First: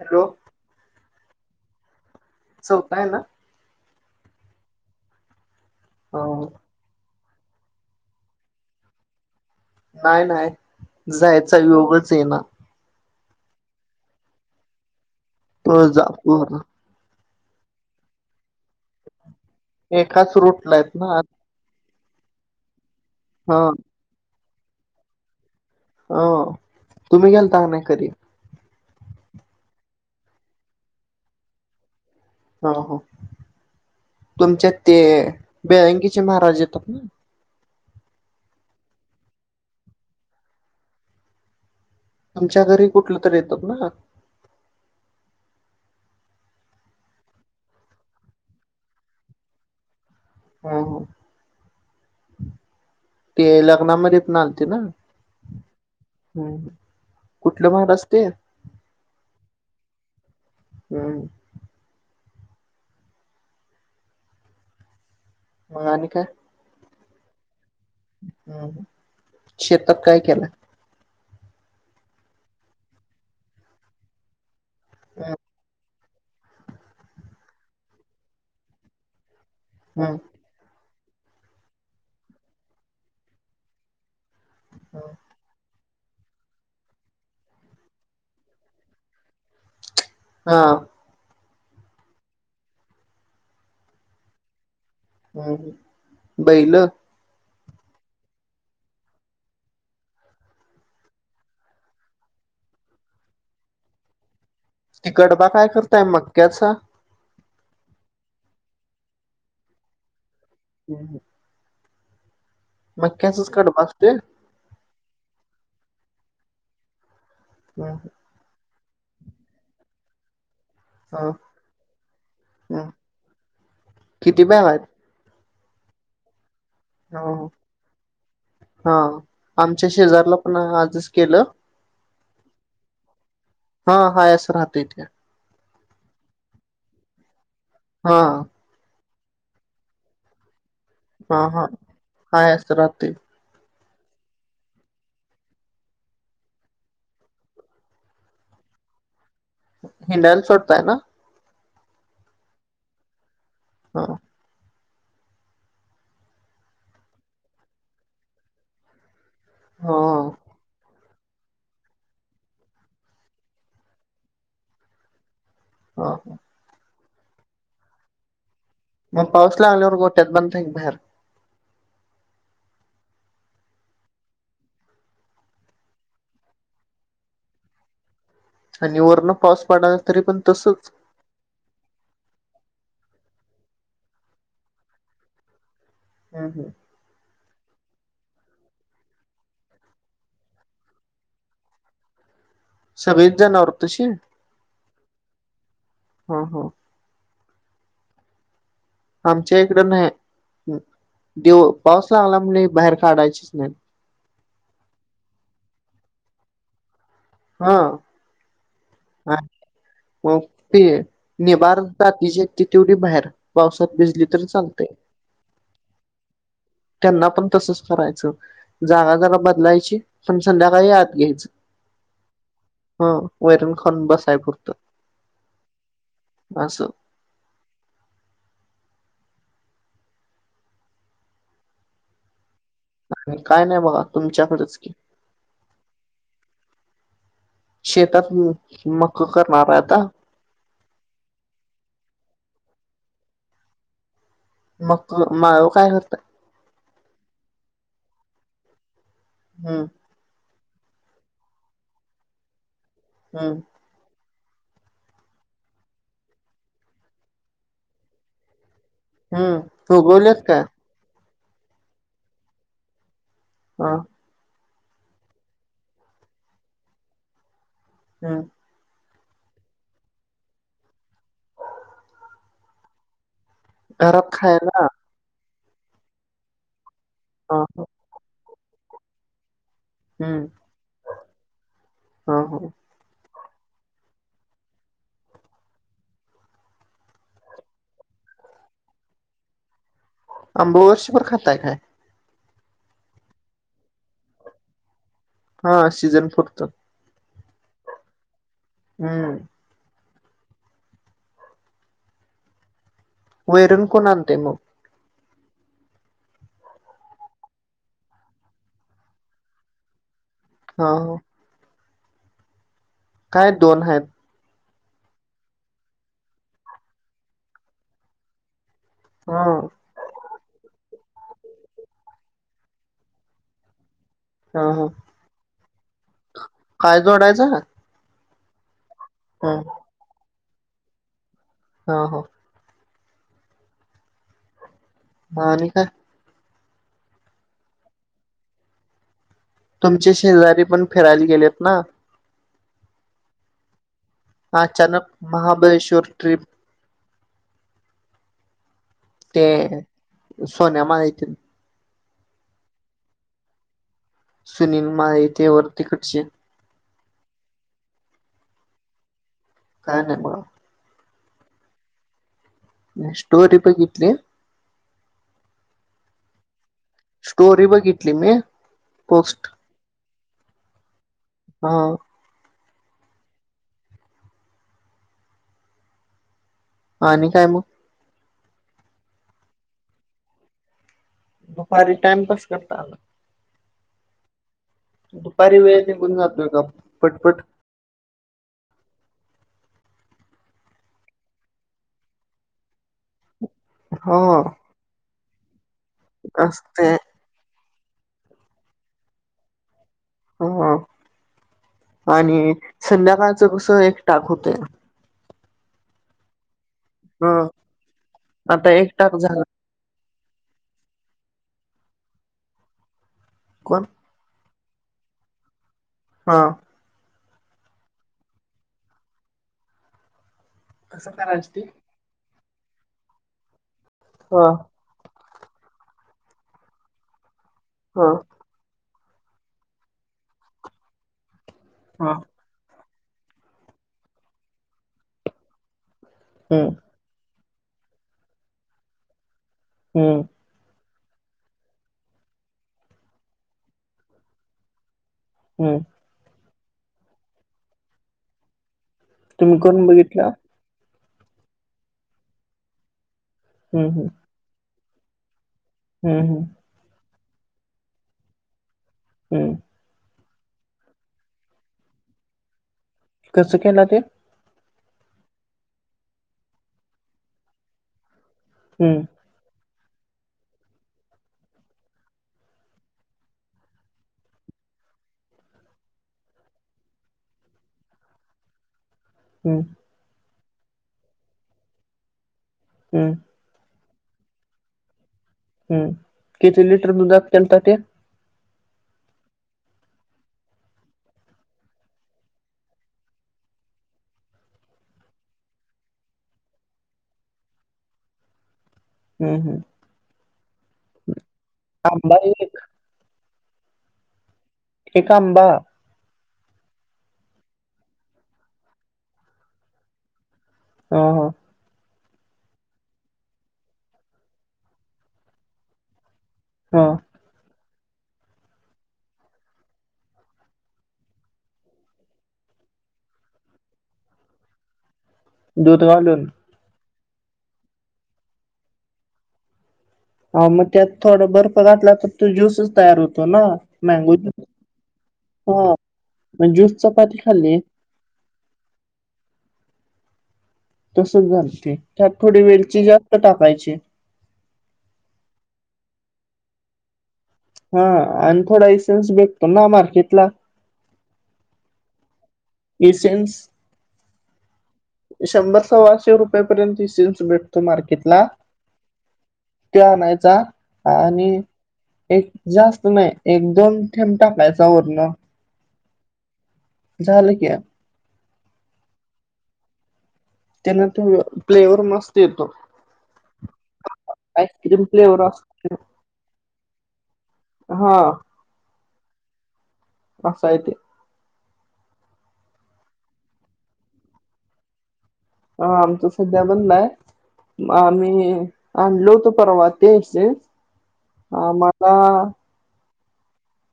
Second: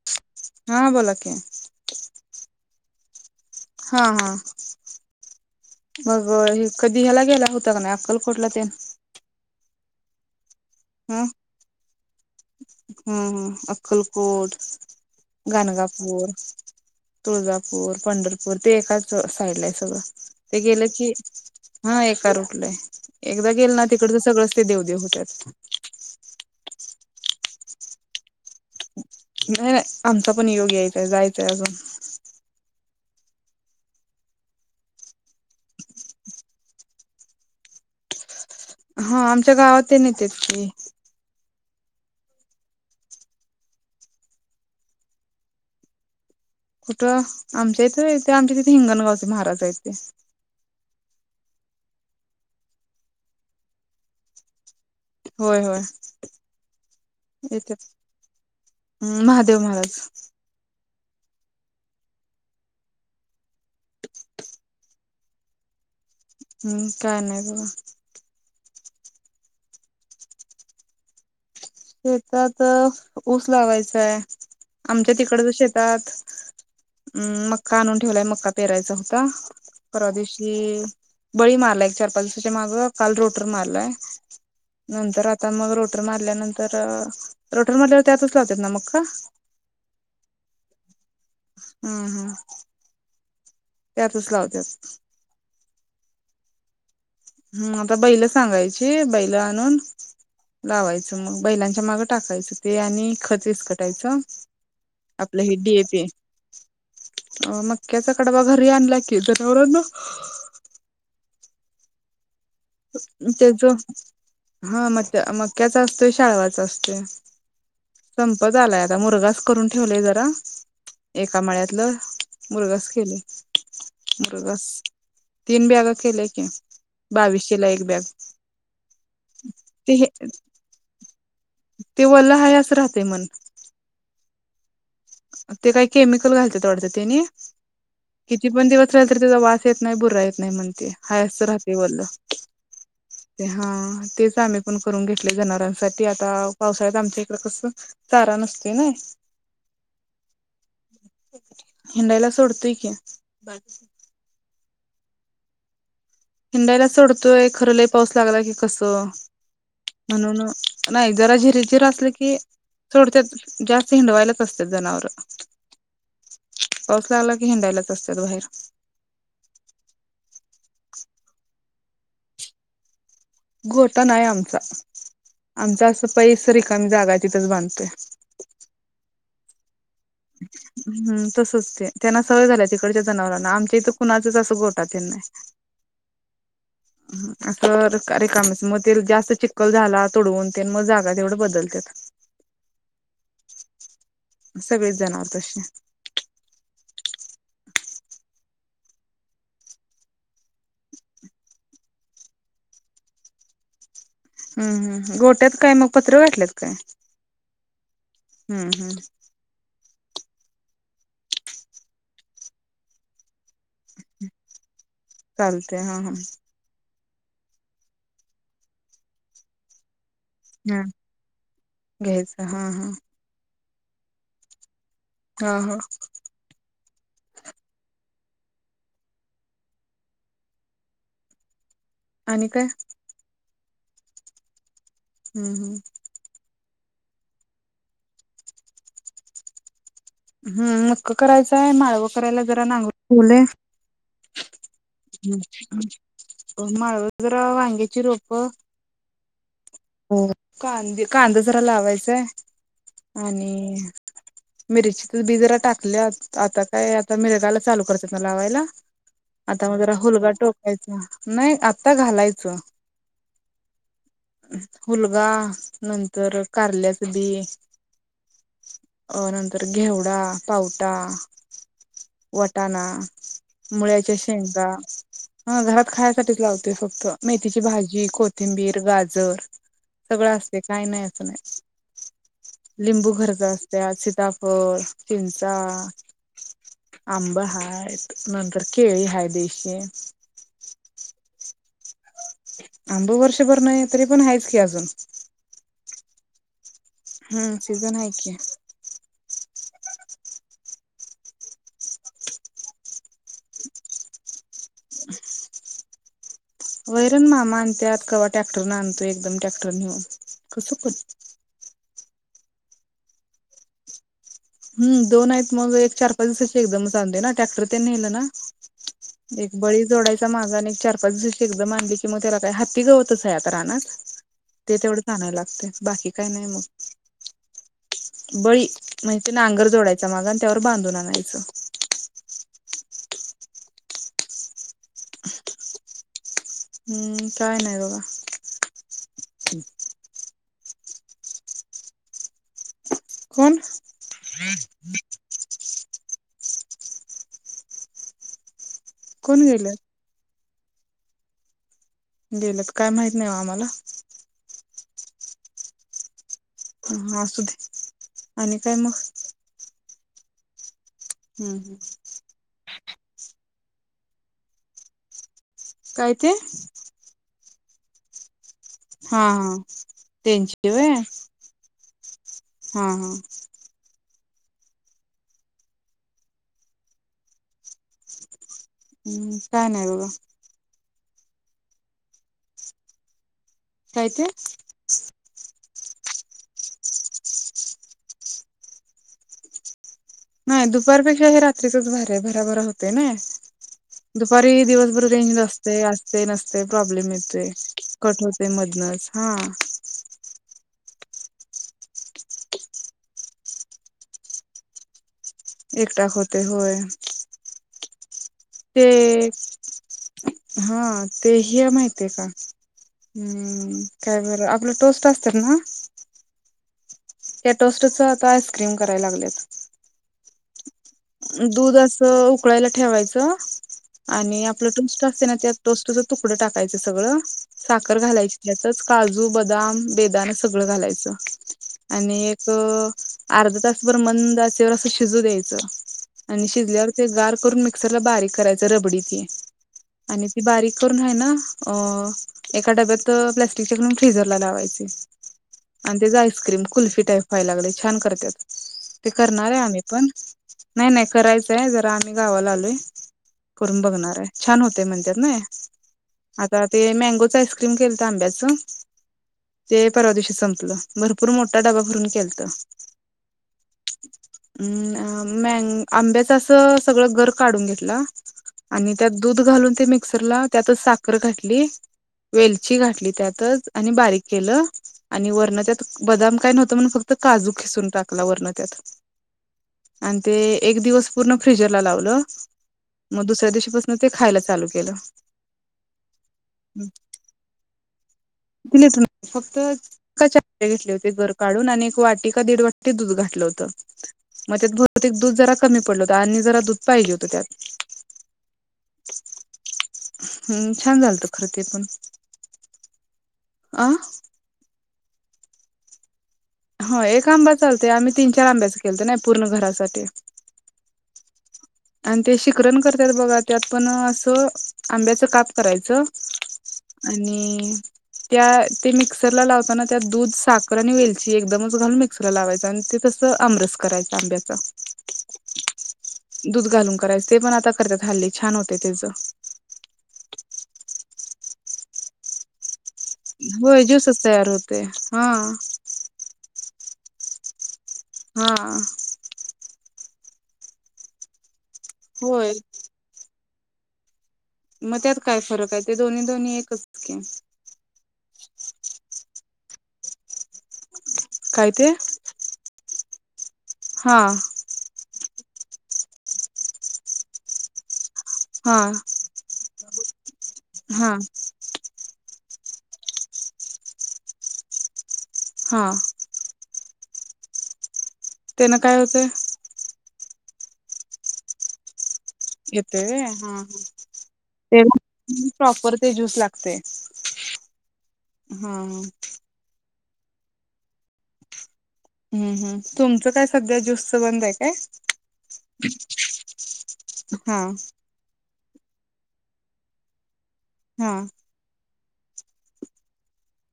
Hello. हा बोलकी. चलताय ना? हं, हा, मग हे कधी ह्याला गेला होता ना अक्कल कोट ला त्या नाही-नाही, जायचा योगच येईना? हम्म-हम्म. अक्कलकोट, गाणगापूर तुळजापूर तुळजापूर, पंढरपूर ते एकाच अं साइड आहे. एकाच ते रूटला गेले आहेत की, ना हा एका रुटला हे एकदा हा गेल ना तिकडचं सगळं ते देव-देव होत्यात. अं, तुम्ही गेलतां कि, नाही कधी? नाही, आमचा पण योग यायचा हे, जायचंय अजून. हं, तुमच्या ते बेळंगीचे महाराज येतात ना? हा, आमच्या गावात तेन येत्यात की. आमच्या घरी कुठलं तरी येतात ना? कुठं? आमच्या इथे, आमच्या तिथे हिंगणगावचे महाराजा आहे ते. हो-हो, ते लग्नामध्ये नालते ना? होय होय हम्, कुठलं महाराज ते? हम, महादेव महाराज. हम्. मग आणि काय? हम्म, काय नाही बघा. हम्, शेतात काय केलायं? शेतात ऊस लावायचाय, आमच्या तिकडच शेतात. हं, मक्का आणून ठेवलाय. मक्का पेरायचा होता परवा हम् दिवशी. अंम, बळी मारला एक चार-पाच दिवसाच्या, माग काल रोटर मारलाय. नंतर आता मग रोटर मारल्यानंतर, रोटर मारल्यावर त्यातच लावतात ना मका? हा. हम्-हम्. त्यातच लावत्यात. हम्, बैल. हम्, आता बैल सांगायची बैल आणून. लावायचं मग, बैलांच्या मागं टाकायचं ते आणि खत विस्कटायचं. ती कडबा काय करताय मक्याचा? अ, मक्याचा कडबा घरी आणला की, जनावरानां हम [unintelligible] कडबा असतोय त्याच हा म मक्याचा असतोय, शाळवाचा असतोय. हं. संपत आलाय आता. मुरगाास करून ठेवलेय जरा. हं, एका माळ्यातलं मुरघास हं. केलयं, किती बॅग मुरघास. आहेत? तीन बॅग केल्या की हो हो. बावीेशेला एक बॅग. हा, आमच्या ते हे शेजारला पण आजच केलं. ते वला हाय, हास राहते म्हण. हा, हायस राहत ते. ते काही केमिकल घालत्यात वाटतं त्यांनी, हा किती पण दिवस तरी त्याचा वास येत नाही, भुरा येत नाही म्हणते. हाय हा असचं हा राहते, बोललं. हाय असं राहतय हा, तेच आम्ही पण करून घेतले जनावरांसाठी आता, पावसाळ्यात आमच्या इकडें कस. चारा नसते ना. हिंडायला सोडतय ना? हिंडाईला सोडतोय की हा. हिंडायला सोडतोय खरं, लई पाऊस लागला की कसं हो म्हणून नाही, जरा झिर-झिर असलं की सोडत्यात जास्त हिंडवायलाच असत्यात जनावर. हा-हा. पाऊस लागला की हिंडायलाच असतात बाहेर. मग पाऊस लागल्यावर गोट्यात बांधता का बाहेर? गोटा नाही आमचा. आमचा ऐसपैस रिकामी जागा आहे, तिथंच बांधतोय. आणि वरण पाऊस पडा हम्म, तसच ते. त्यांना सवय झाल्या. तिकडच्या जनावरांना आमच्या इथं कुणाचच असं गोठा तेन नाही. हम हम. अख्ख रिका रेिकामच मग ते जास्त चिक्कल झाला तूडवून तेन मग जागा तेवढ बदलत्यात. सगळीच जनावर तशी. सगळेच जनावर तशी. हा हा. आमच्या इकड नाही. दिव पाऊस लागला कणी बाहेर काढायचीच नाही. हम् हम. गोट्यात काय मग पत्र घातल्यात काय? हा. हम्म हम्म. हा म ते निभार जातीची ती तेवढी बाहेर. पावसात भिजली तरी चालते. चालतय हा हा त्यांना पण तसच करायचं जागा जरा बदलायची. पण हा संध्याकाळी यात घ्यायचं. घ्यायचं हा हा ह वैरण खाऊन बसाय पुरतं. हा हा. असं. आणि काय? आणि काय नाही बघा तुमच्याकडच की. हम् हम्म. शेतात मक करणार आहे आता. हम् मक्क करायचंय. माळवं करायला जरा नांगरून ठेवलय. मक्क माळव काय करताय? माळव जरा, वांग्याची रोप हम्. हो. कांदे कांद जरा लावायचय हम्म आणि मिरची च बी जरा टाकल्यात. आता काय आता मिरगायला चालू करतात ना लावायला. आता मग जरा हम्म हूलगा उगवलेत काय? टोकायचा. नाही आता घालायचं. हा. हूलगा नंतर कारल्याच बी हम. अ नंतर घेवडा, पावटा वटाणा, मुळ्याच्या घरात शेंगा, खायला हा घरात खायायसाठीच लावतोय फक्त मेथीची हा भाजी, कोथिंबीर, गाजर सगळं हम्म असते काही नाही असं हा हा नाही लिंबू घरच असते. त्यात सीताफळ, चिंचा आंब हायत, नंतर केळी हाय देशी आंब वर्षभर खाताय काय? आंब वर्षभर नाही. तरी पण आहेत की अजून हा सीझन पुरत. हम्म सीझन हाय की. हम्म. वैरण कोण आणते मग? [unintelligible] वैरण मामा आणत्यात. कव्हा टॅक्टर न आणतोय. एकदम टॅक्टर नेऊन कसं हा पण. ह काय दोन आहेत. हम दोन आहेत मग एक चार पाच दिवसाची एकदमच आणू दे ना टॅक्टर तेन नेलं ना हा एक बळी जोडा चा माझा आणि एक चार पाच दिवशी एकदम आणली की मग त्याला काय हत्ती गवतच आहे आता रानात हा ते हा तेवढं आणाय लागते बाकी काही नाही मग. काय जोडायचा? बळी म्हणजे ते नांगर जोडायचा मागं आणि त्यावर बांधून आणायचं. हो हो. म आणि काय? हम्म काय नाही बाबा. तुमचे शेजारी पण फिरायला गेलेत ना? कोण? अचानक महाबळेश्वर ट्रिप. कोण ते गेलेत सोन्या माळी तेन. गेल्यात काय माहित नाही ओ आम्हाला. सुनील माळी ते वर तिकडचे. हा असु दे आणि काय मग? काही नाही बघा. हम्म हम्. म्या स्टोरी बघितली काय ते? स्टोरी बघितली मी. हा पोस्ट हा तेंचि होय? हा. हा हा. आणि काय मग? हम्म काय नाही बघा. दुपारी टाइमपास करता आला. काय ते? दुपारी वेळ निघून जातोय का पटपट. नाही दुपारपेक्षा हे रात्रीचच भारी आहे भराभरा होते ना. हा दुपारी दिवसभर रेंज नसते असते नसते असते प्रॉब्लेम येते. कट होते मधनच हा. ह आणि संध्याकाळच कस एक टाक होतय. एक टाक होते होय ह आता ते एक टाक झाला हा ते ह्य माहिती आहे का? हम्म कोण काय बरं आपला टोस्ट असत ना? हा. त्या टोस्टच आता आईस्क्रीम करायला लागलेत. कसं करायच ते दूध अस उकळायला ठेवायचं ह आणि आपलं टोस् असते ना त्या टोस्टच तुकडं टाकायचं सगळं साखर ह घालाय यातच काजू, बदाम, बेदाना सगळं घालायचं ह आणि एक अ अर्धा तासभर मंदाचेवर असं शिजू द्यायचं आणि हम्म शिजल्यावर ते गार करून मिक्सरला बारीक करायच रबडी ती हम्म आणि ती बारीक करून आहे ना अ एकां डब्यांत प्लास्टिकच्यांकडून फ्रीझरला लावांयचे हम्मं त्यांचं आईस्क्रीम कुल्फी टाईप व्हांयला लागले छान करतांत ते करणारं तुम्ही आहे आम्हीं करून पणं बघितला नाहीं नाहीं करायचंय जरां आम्हीं गावांला आलोय करूंन हम्म हम्म बघणारं आहे छान होते म्हणतांत नां हम्म हम्म आंता ते मॅगोच आईस्क्रीम केलं तरं आंब्याचं. हो ते पर्वा दिवशी संपलं भरंपूर मोठां डब्बा भरूंन केलंत. कसं केलां ते अंम मॅग आंब्यांच्या असं सगळं गरं काढूंन घेतलां आणि हम्म त्यांत दूधं घालूंन ते मिक्सरला त्यांतच सांखर घातली वेलची घातली त्यांतच आणि बारीक केलं आणि वरणं त्यांतन बदांम कायं नव्हतं म्हणुंन फक्तं कांजू खिसूंन टांकला वरणं त्यांत. हम्मं आणि ते एक दिवसं पूर्ण फ्रीजरला लावलं हम्म मं दुसऱ्यां दिवशीपासून मं ते खांयला चालूं केलं. हम्मं किती लिटर दुधांत केलंता ते ते दिसलं फक्तं चं घेतले होते गरं काढूंन आणि एक वाटी का दीड वाटी दूधं घातलं होतं मंग त्यांत भौतिक दूधं जरां कमी पडलं होतं आणि जरां दूधं पाहिजे होतं त्यांत हम्मं हम्मं हम्मं छान झालंत खरं ते पणं बांरी लीखं आंह एक आंबा होयं एक आंबा चालतंय आम्हीं तीनं चार आंब्यांच्या केलतं नांय पूर्ण घरांसाठी हां हां आणि ते शिखरणं करयांत बघां त्यांत पणं असं आंब्याचं कांप करायचं हो आणि त्यां ते मिक्सर लां लावतांना त्यां दूधं सांखर आणि वेलची एकदमचं घालूंन मिक्सरला लावांयच आणि ते तसं आमरस करांयचा आंब्याचा दूधं घालूंन दूधं घालूंन करायचं ते पणं आंता करतांत हल्ली छान होते त्यांचं हां मंग त्यांत थोडां बर्फ घातंला तरं तो ज्यूंसच तयार होतो तो नां होय मँगो ज्यूसच तयार होते हा हां मंग ज्यूंसच चपांती खांल्ली हां तसंच घालते त्यांत थोडी होय वेलची जास्तं टाकांयची मंग त्यांत कायं फरंक हांय ते दोन्हीं दोन्हीं एकचं की हां आणि थोडां इसेन्स भेटतो नां मार्केेटला कायं ते. इसेन्स हां शंभर सव्वाशे रुपयांपर्यंत इसेन्स भेटतो मार्केटला. हां ते आणांयचा आणि. एक जास्त नाय, एक दोन-थेंब टाकायचा वरणं. हा. झालं की. त्येनं काय होतंय? त्येनं तो फ्लेवर मस्त येतो. येतोय व्हय हा, हा. ते आईस्क्रीम फ्लेवर मग असतो प्रॉपर ते ज्यूस लागतय. हा. हा हं. असाय ते. हम्, हम्, तुमचं काय सध्या ज्यूसचं बंद हाय काय? हा, आमच सध्या बंद हाय, हा म आम्ही आणलो होतो परवा तीनशे. हा. हा म आता.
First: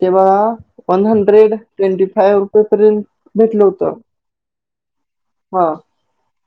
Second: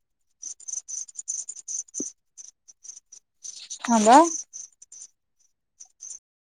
ते बगा वन हंड्रेड ट्वेंटी फाइव्ह रुपय पर्यंत भेटलं होतं. थांबा हा.